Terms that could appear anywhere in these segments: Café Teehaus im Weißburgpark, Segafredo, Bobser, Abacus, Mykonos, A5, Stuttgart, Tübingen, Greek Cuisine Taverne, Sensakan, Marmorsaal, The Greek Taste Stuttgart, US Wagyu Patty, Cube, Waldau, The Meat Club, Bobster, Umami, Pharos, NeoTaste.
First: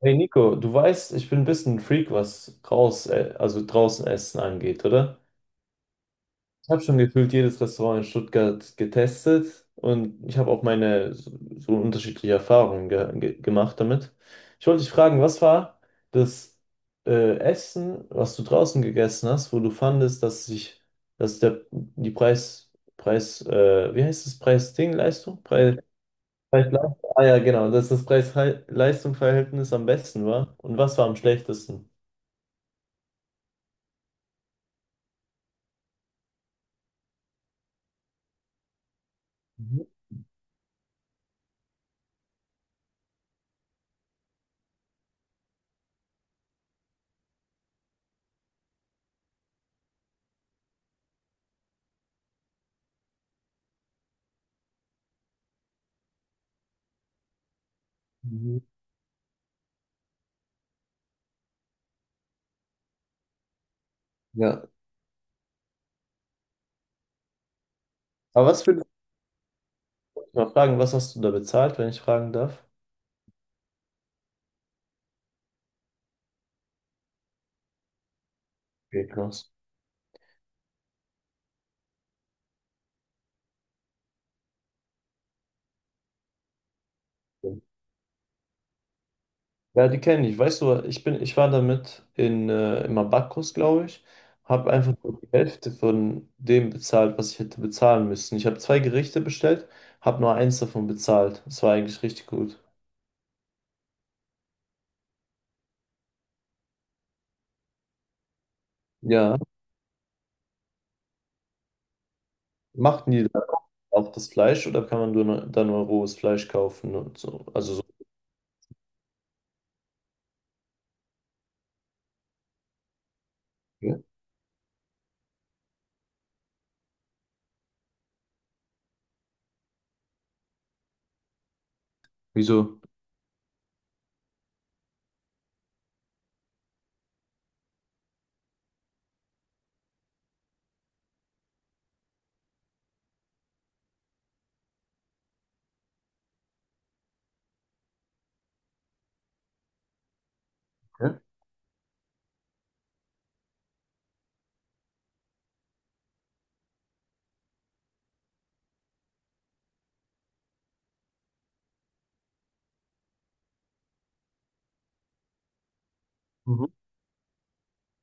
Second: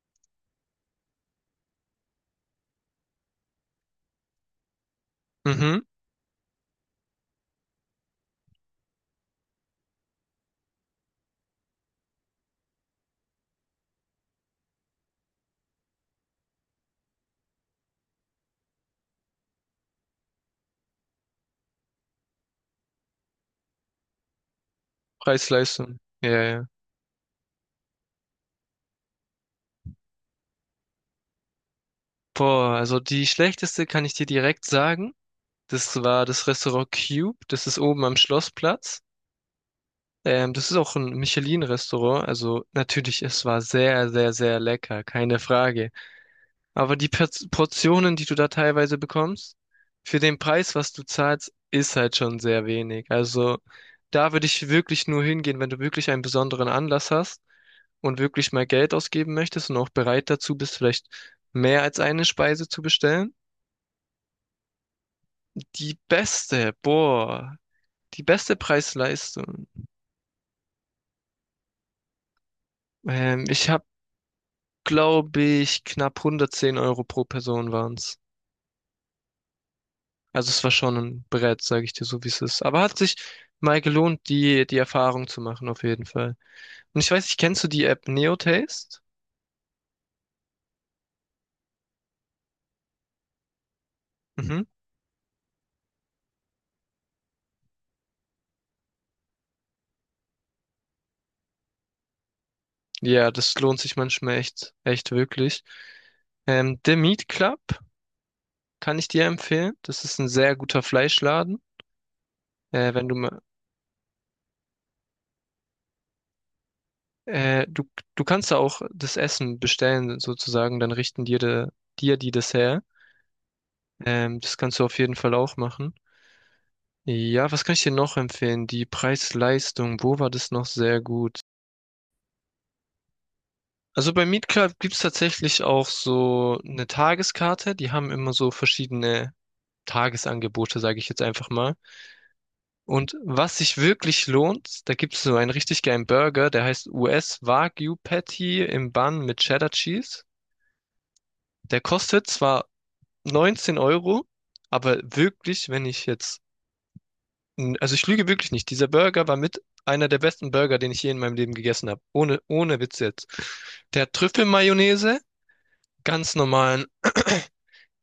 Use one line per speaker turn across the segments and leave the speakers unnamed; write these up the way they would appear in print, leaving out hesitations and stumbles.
Hey Nico, du weißt, ich bin ein bisschen ein Freak, was also draußen Essen angeht, oder?
Mhm.
Ich habe schon gefühlt jedes Restaurant in Stuttgart getestet und ich habe auch meine so unterschiedliche Erfahrungen ge ge gemacht damit. Ich wollte dich fragen, was war das Essen, was du draußen gegessen hast, wo du fandest, dass der die Preis, Preis, wie heißt das, Preis-Ding-Leistung? Preis,
Preis-Leistung. Ja, ja.
Preis-Leistung. Ah ja, genau, dass das Preis-Leistung-Verhältnis am besten war. Und was war am schlechtesten?
Boah, also die schlechteste kann ich dir direkt sagen. Das war das Restaurant Cube. Das ist oben am Schlossplatz.
Mhm.
Das ist auch ein Michelin-Restaurant. Also natürlich, es war sehr, sehr, sehr lecker. Keine Frage. Aber die Portionen, die du da teilweise bekommst, für den Preis, was du zahlst, ist halt schon sehr wenig. Also da würde ich wirklich nur hingehen, wenn du wirklich einen besonderen Anlass hast und wirklich
Mhm.
mal Geld ausgeben möchtest und auch bereit dazu bist, vielleicht mehr als eine Speise zu bestellen.
Ja.
Die beste, boah, die
Aber
beste
was würdest
Preis-Leistung.
du mal fragen, was hast du da bezahlt, wenn ich fragen darf?
Ich habe, glaube ich, knapp 110 Euro pro Person waren's.
Okay, krass.
Also es war schon ein Brett, sage ich dir so, wie es ist. Aber hat sich mal gelohnt, die Erfahrung zu machen, auf jeden Fall. Und ich weiß nicht, kennst du die App NeoTaste?
Ja, die kenne ich. Weißt du, ich war damit im Abacus, glaube ich,
Mhm.
habe einfach nur die Hälfte von dem bezahlt, was ich hätte bezahlen müssen. Ich habe zwei Gerichte bestellt, habe nur eins davon bezahlt. Das war eigentlich richtig gut.
Ja, das lohnt sich manchmal echt, echt wirklich. The Meat Club kann ich dir
Ja,
empfehlen. Das ist ein sehr guter Fleischladen. Wenn
machten
du
die
mal,
auch das Fleisch oder kann man nur rohes Fleisch kaufen und so?
äh,
Also so.
du, du kannst da auch das Essen bestellen, sozusagen, dann richten dir, dir die das her.
Ja.
Das kannst du auf jeden Fall auch machen. Ja, was kann ich dir noch empfehlen? Die Preis-Leistung, wo war das noch sehr gut?
Wieso?
Also bei Meet Club gibt's tatsächlich auch so eine Tageskarte. Die haben immer so verschiedene Tagesangebote, sage ich jetzt einfach mal. Und was sich wirklich lohnt, da gibt's so einen richtig geilen Burger, der heißt US Wagyu Patty im Bun mit Cheddar Cheese.
Ja.
Der kostet zwar 19 Euro, aber wirklich, wenn ich jetzt N- Also ich lüge wirklich nicht. Dieser Burger war mit einer der besten Burger, den ich je in meinem Leben gegessen habe. Ohne Witz jetzt. Der hat Trüffelmayonnaise, ganz
Mhm.
normalen,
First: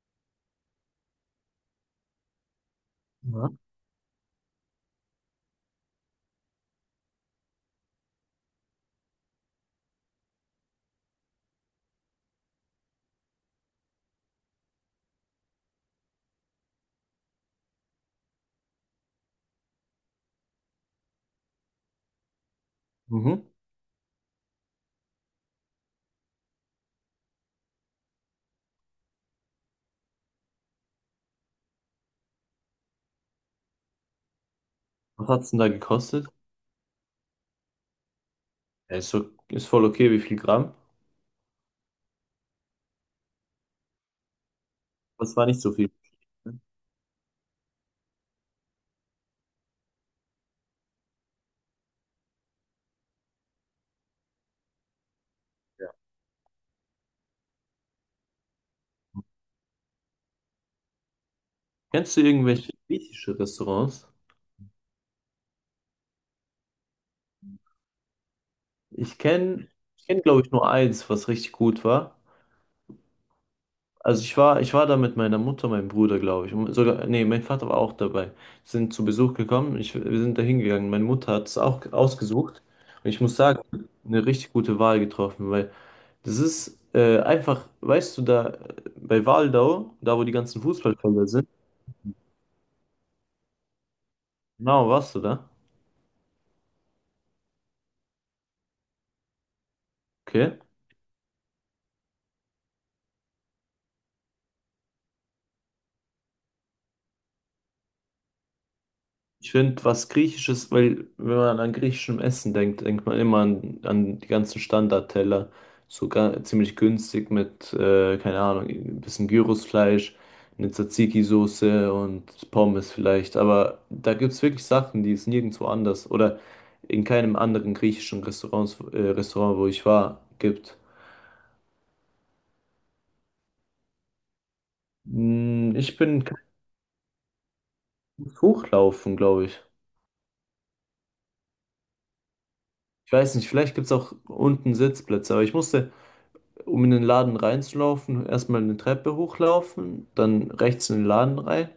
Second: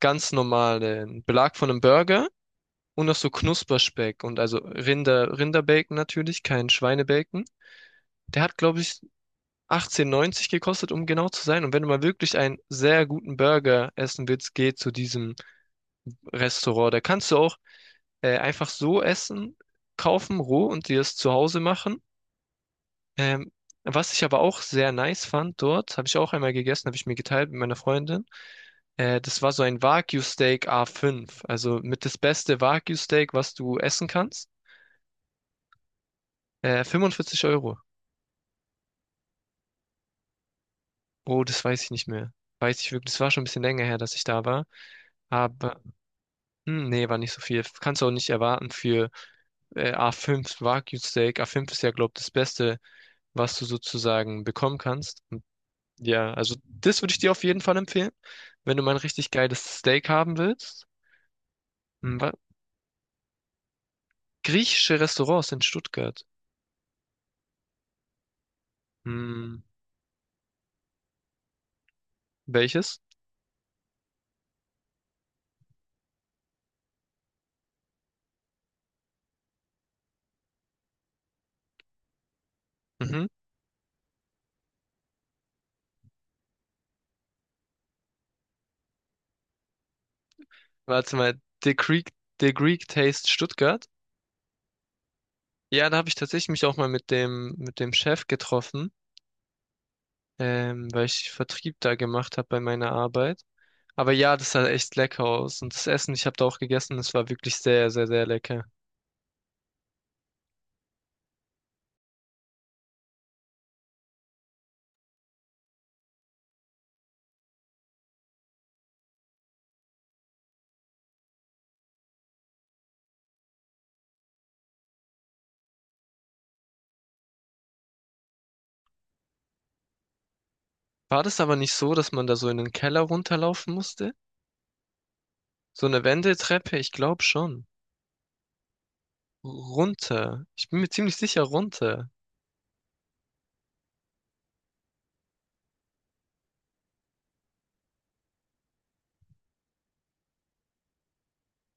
ganz normalen Belag von einem Burger und noch so
Ja.
Knusperspeck und also Rinderbacon natürlich, kein Schweinebacon. Der hat, glaube ich, 18,90 gekostet, um genau zu sein. Und wenn du mal wirklich einen sehr guten Burger essen willst, geh zu diesem Restaurant. Da kannst du auch einfach so essen, kaufen, roh und dir es zu Hause machen.
Mhm.
Ähm, was ich aber auch sehr nice fand dort, habe ich auch einmal gegessen, habe ich mir geteilt mit meiner Freundin. Das war so ein Wagyu-Steak A5, also mit das beste Wagyu-Steak, was du essen kannst.
Was hat es denn da gekostet?
45 Euro.
Ja, ist, so, ist voll okay, wie viel Gramm?
Oh, das weiß ich nicht mehr. Weiß ich wirklich, das war schon ein bisschen länger her, dass ich da war.
Das war nicht so
Aber,
viel.
hm, nee, war nicht so viel. Kannst du auch nicht erwarten für A5 Wagyu-Steak. A5 ist ja, glaube ich, das Beste, was du sozusagen bekommen kannst. Ja, also das würde ich dir auf jeden Fall empfehlen, wenn du mal ein richtig geiles Steak haben willst. Hm,
Kennst du
wa-
irgendwelche griechische Restaurants?
griechische Restaurants in Stuttgart.
Ich
Hm,
kenne, ich kenn, glaube ich, nur eins, was richtig gut war.
welches?
Also ich war da mit meiner Mutter, meinem Bruder, glaube ich. Und sogar, nee, mein Vater war auch dabei. Sind zu Besuch gekommen. Ich, wir sind da hingegangen. Meine Mutter hat es auch ausgesucht. Und ich
Mhm.
muss sagen, eine richtig gute Wahl getroffen, weil das ist einfach, weißt du, da bei Waldau, da wo die ganzen
Warte
Fußballfelder
mal,
sind,
The Greek Taste Stuttgart.
genau, warst du da?
Ja, da habe ich tatsächlich mich auch mal mit dem Chef getroffen,
Okay.
weil ich Vertrieb da gemacht habe bei meiner Arbeit. Aber ja, das sah echt lecker aus und das Essen, ich habe da auch gegessen, das war wirklich sehr, sehr, sehr lecker.
Ich finde, was Griechisches, weil wenn man an griechischem Essen denkt, denkt man immer an die ganzen Standardteller, sogar ziemlich günstig mit, keine Ahnung, ein bisschen Gyrosfleisch, eine Tzatziki-Soße und Pommes vielleicht. Aber da gibt es wirklich Sachen, die es nirgendwo anders oder in keinem anderen Restaurant, wo ich war, gibt.
War das aber nicht so, dass man da so in den Keller runterlaufen musste?
Hm,
So
ich
eine
bin kein
Wendeltreppe, ich glaube schon.
Hochlaufen, glaube ich.
Runter. Ich bin mir ziemlich sicher runter.
Ich weiß nicht, vielleicht gibt es auch unten Sitzplätze, um in den Laden reinzulaufen, erstmal eine Treppe hochlaufen, dann rechts in den Laden rein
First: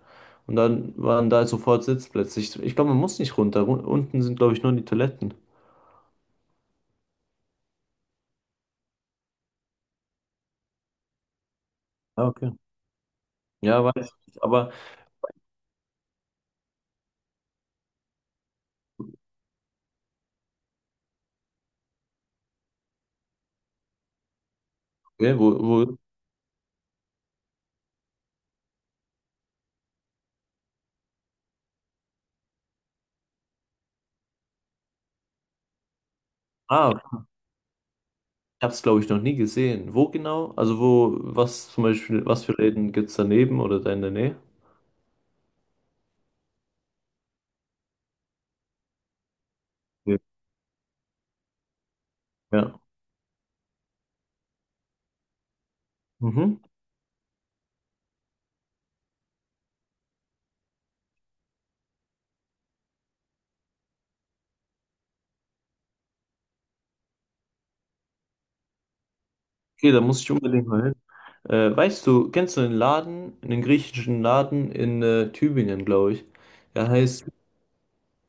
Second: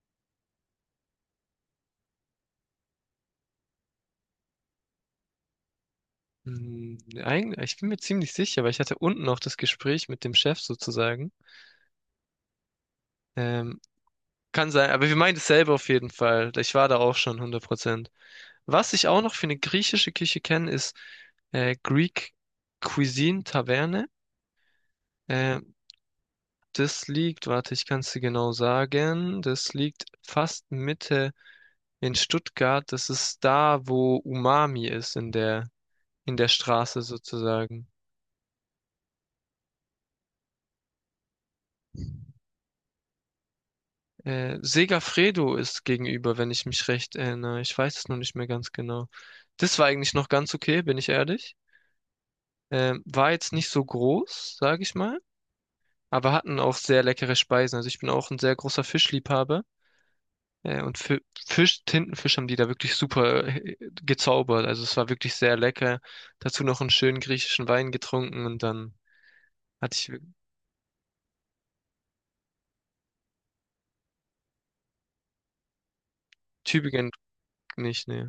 und dann waren da sofort Sitzplätze. Ich glaube, man muss nicht runter. Unten sind, glaube ich, nur die Toiletten.
Hm, eigentlich, ich bin mir ziemlich sicher, weil ich hatte unten auch das Gespräch mit dem Chef sozusagen.
Ah, okay.
Ähm,
Ja, weiß ich nicht.
kann
Aber
sein, aber wir meinen dasselbe auf jeden Fall. Ich war da auch schon 100%. Was ich auch noch für eine griechische Küche kenne, ist Greek Cuisine Taverne.
okay,
Äh, das liegt, warte, ich kann es dir genau sagen, das liegt fast Mitte in Stuttgart. Das ist da, wo Umami ist, in der
ah,
Straße
ich
sozusagen.
habe es, glaube ich, noch nie gesehen. Wo genau? Also wo, was zum Beispiel, was für Läden gibt es daneben oder da in der Nähe?
Segafredo ist gegenüber, wenn ich mich recht erinnere. Ich weiß es nur nicht mehr ganz genau. Das war eigentlich
Ja.
noch ganz okay, bin ich ehrlich.
Ja.
War jetzt nicht so groß, sage ich mal, aber
Mhm.
hatten auch sehr leckere Speisen. Also ich bin auch ein sehr großer Fischliebhaber. Äh, und Fi- Fisch, Tintenfisch haben die da wirklich super gezaubert. Also es war wirklich sehr lecker. Dazu noch einen schönen griechischen Wein getrunken und dann
Okay,
hatte
da
ich.
muss ich unbedingt mal hin. Weißt du, kennst du einen Laden, einen griechischen Laden in Tübingen, glaube ich. Der
Tübingen
heißt
nicht, nee.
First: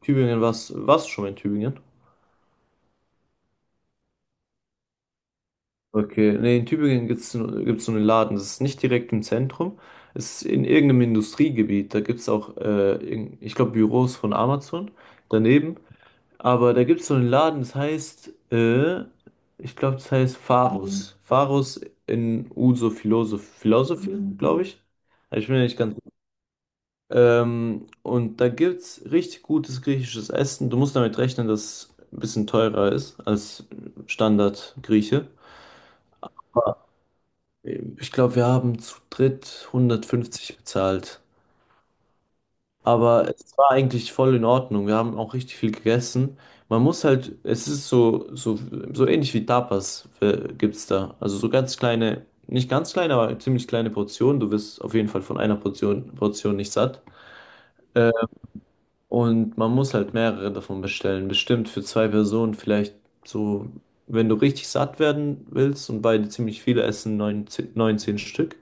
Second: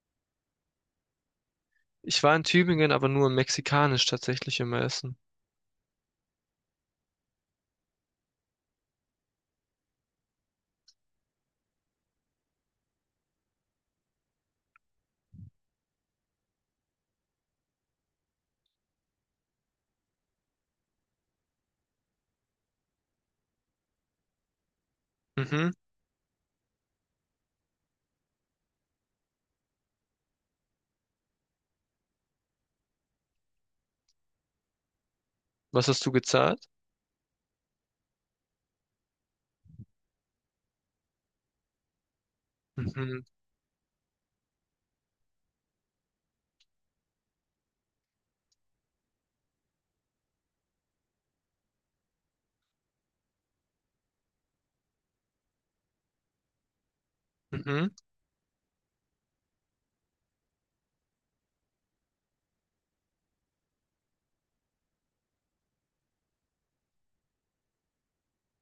Tübingen, was, warst du schon mal in Tübingen?
Ich war in Tübingen, aber nur in mexikanisch tatsächlich immer essen.
Okay, nee, in Tübingen gibt's so einen Laden, das ist nicht direkt im Zentrum, es ist in irgendeinem Industriegebiet, da gibt es auch, ich glaube, Büros von Amazon daneben, aber da gibt es so einen Laden, ich glaube, das heißt Pharos. Mhm. Pharos in Uso Philosophy, glaube ich. Also ich bin mir
Mhm.
nicht ganz. Und da gibt's richtig gutes griechisches Essen. Du musst damit rechnen, dass es ein bisschen teurer ist als Standard-Grieche.
Was hast du gezahlt?
Ah, ich glaube, wir haben zu dritt 150 bezahlt.
Mhm.
Aber es war eigentlich voll in Ordnung. Wir haben auch richtig viel gegessen. Man muss halt, es ist so ähnlich wie Tapas gibt's da. Also so ganz kleine, nicht ganz kleine, aber ziemlich kleine Portionen. Du wirst auf jeden Fall von Portion nicht satt.
Mhm.
Und man muss halt mehrere davon bestellen. Bestimmt für zwei Personen vielleicht so, wenn du richtig satt werden willst und beide ziemlich viele essen, 19 19 Stück.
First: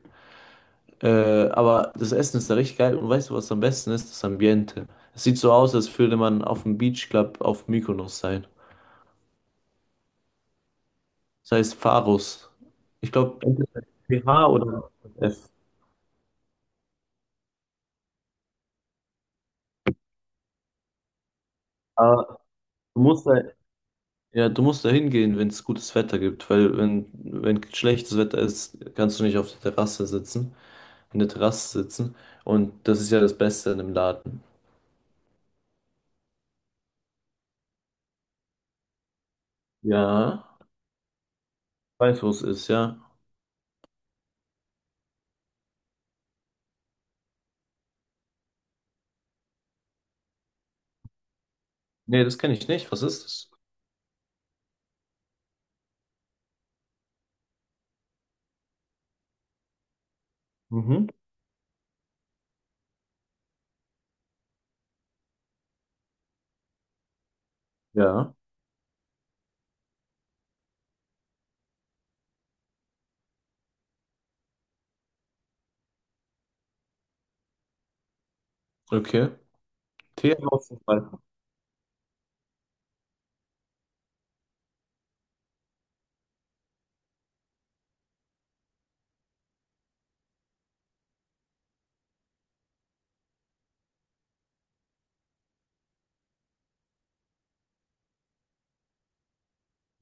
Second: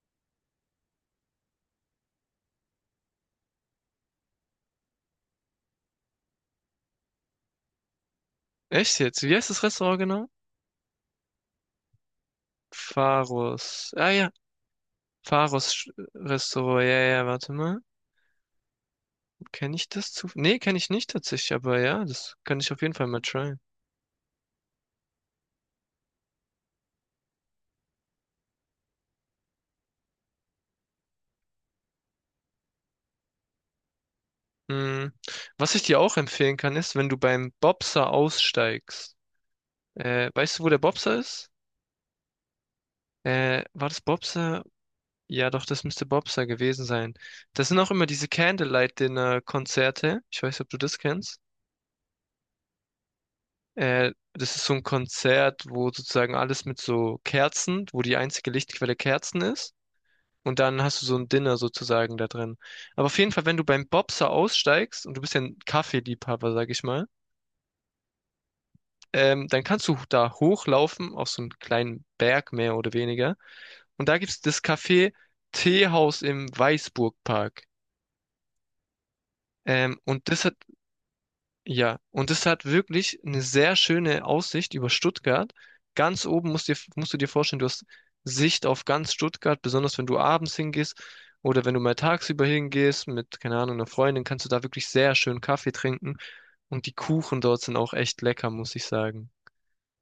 Äh, aber das Essen ist da richtig geil und weißt du, was am besten ist? Das Ambiente. Es sieht so aus, als würde man auf dem Beach Club auf Mykonos sein.
Echt jetzt? Wie heißt das Restaurant genau?
Das heißt Pharos. Ich glaube,
Pharos. Ah ja,
PH oder F.
Pharos Restaurant. Ja, ja, warte mal. Kenne ich das zu? Nee, kenne ich nicht tatsächlich, aber ja, das
Aber
kann ich auf jeden
du
Fall mal
musst da,
tryen.
ja, du musst da hingehen, wenn es gutes Wetter gibt, weil wenn, wenn schlechtes Wetter ist, kannst du nicht auf der Terrasse sitzen. In der Terrasse sitzen. Und das ist ja das Beste in dem Laden.
Mhm. Was ich dir auch empfehlen kann, ist, wenn du beim Bobser aussteigst. Weißt
Ja,
du, wo der Bobser ist?
weiß, wo es ist, ja.
War das Bobser? Ja, doch, das müsste Bobster gewesen sein. Das sind auch immer diese Candlelight-Dinner-Konzerte. Ich weiß nicht, ob du das kennst.
Nee, das kenne ich nicht. Was ist das?
Das ist so ein Konzert, wo sozusagen alles mit so Kerzen, wo die einzige Lichtquelle Kerzen ist. Und dann hast du
Mhm.
so ein Dinner sozusagen da drin. Aber auf jeden Fall, wenn du beim Bobser aussteigst, und du bist ja ein Kaffeeliebhaber, sag ich mal,
Ja,
dann kannst du da hochlaufen auf so einen kleinen Berg mehr oder weniger. Und da gibt's das Café Teehaus im Weißburgpark.
okay.
Und
Tee
das
im
hat.
Außenfall.
Ja, und es hat wirklich eine sehr schöne Aussicht über Stuttgart. Ganz oben musst du dir vorstellen, du hast Sicht auf ganz Stuttgart, besonders wenn du abends hingehst oder wenn du mal tagsüber hingehst mit, keine Ahnung, einer Freundin, kannst du da wirklich sehr schön Kaffee trinken. Und die Kuchen dort sind auch echt lecker, muss ich sagen.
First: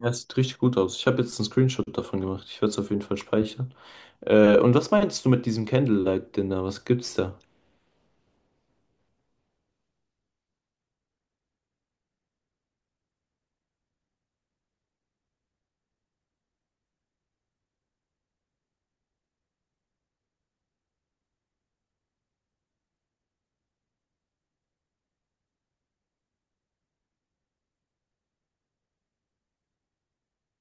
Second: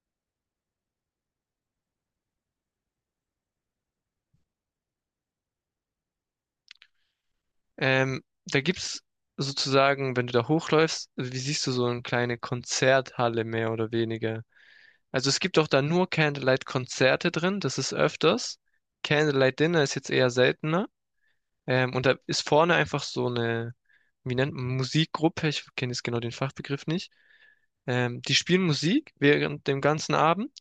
Ja, sieht richtig gut aus. Ich habe jetzt einen Screenshot davon gemacht. Ich werde es auf jeden Fall speichern. Und was meinst du mit diesem Candlelight Dinner? Was gibt's da?
Da gibt's sozusagen, wenn du da hochläufst, wie siehst du so eine kleine Konzerthalle mehr oder weniger. Also es gibt auch da nur Candlelight-Konzerte drin, das ist öfters. Candlelight-Dinner ist jetzt eher seltener. Und da ist vorne einfach so eine, wie nennt man, Musikgruppe, ich kenne jetzt genau den Fachbegriff nicht. Die spielen Musik während dem ganzen Abend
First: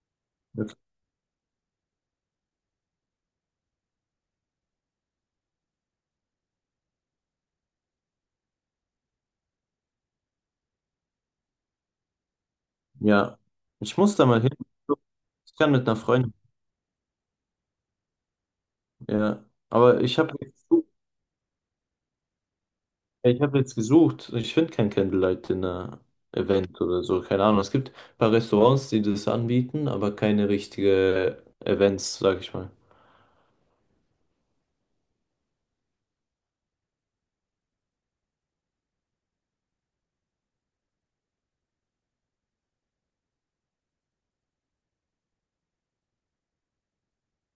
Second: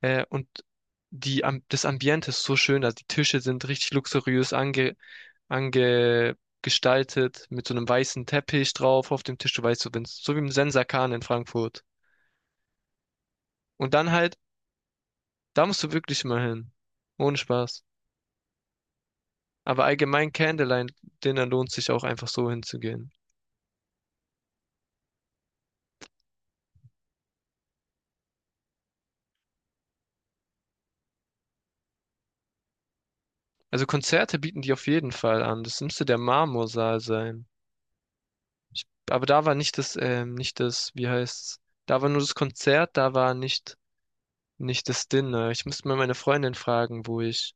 und
Okay.
das Ambiente ist so schön, also die Tische sind richtig luxuriös ange, ange gestaltet, mit so einem weißen Teppich drauf auf dem Tisch, du weißt, so, wenn's, so wie im Sensakan in Frankfurt.
Ja,
Und
ich
dann
muss da
halt,
mal hin. Ich
da
kann mit
musst du
einer
wirklich
Freundin.
mal hin. Ohne Spaß.
Ja,
Aber
aber ich
allgemein
habe.
Candlelight-Dinner lohnt sich auch einfach so hinzugehen.
Ja, ich habe jetzt gesucht, ich finde kein Candlelight Dinner Event oder so, keine Ahnung. Es gibt ein paar Restaurants, die das anbieten, aber keine richtige Events, sag ich mal.
Also Konzerte bieten die auf jeden Fall an. Das müsste der Marmorsaal sein. Aber da war nicht das, nicht das, wie heißt's? Da war nur das Konzert, da war nicht das Dinner. Ich müsste mal meine Freundin fragen,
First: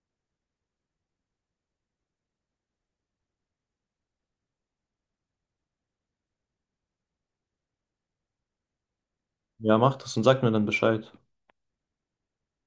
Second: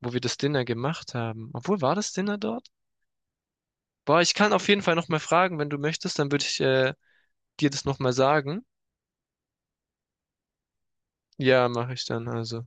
wo wir das Dinner gemacht haben. Obwohl, war das Dinner dort? Boah, ich kann auf jeden Fall nochmal fragen, wenn du möchtest, dann würde ich, dir das nochmal sagen.
Ja, mach das und sag mir dann Bescheid.
Ja, mache ich dann also.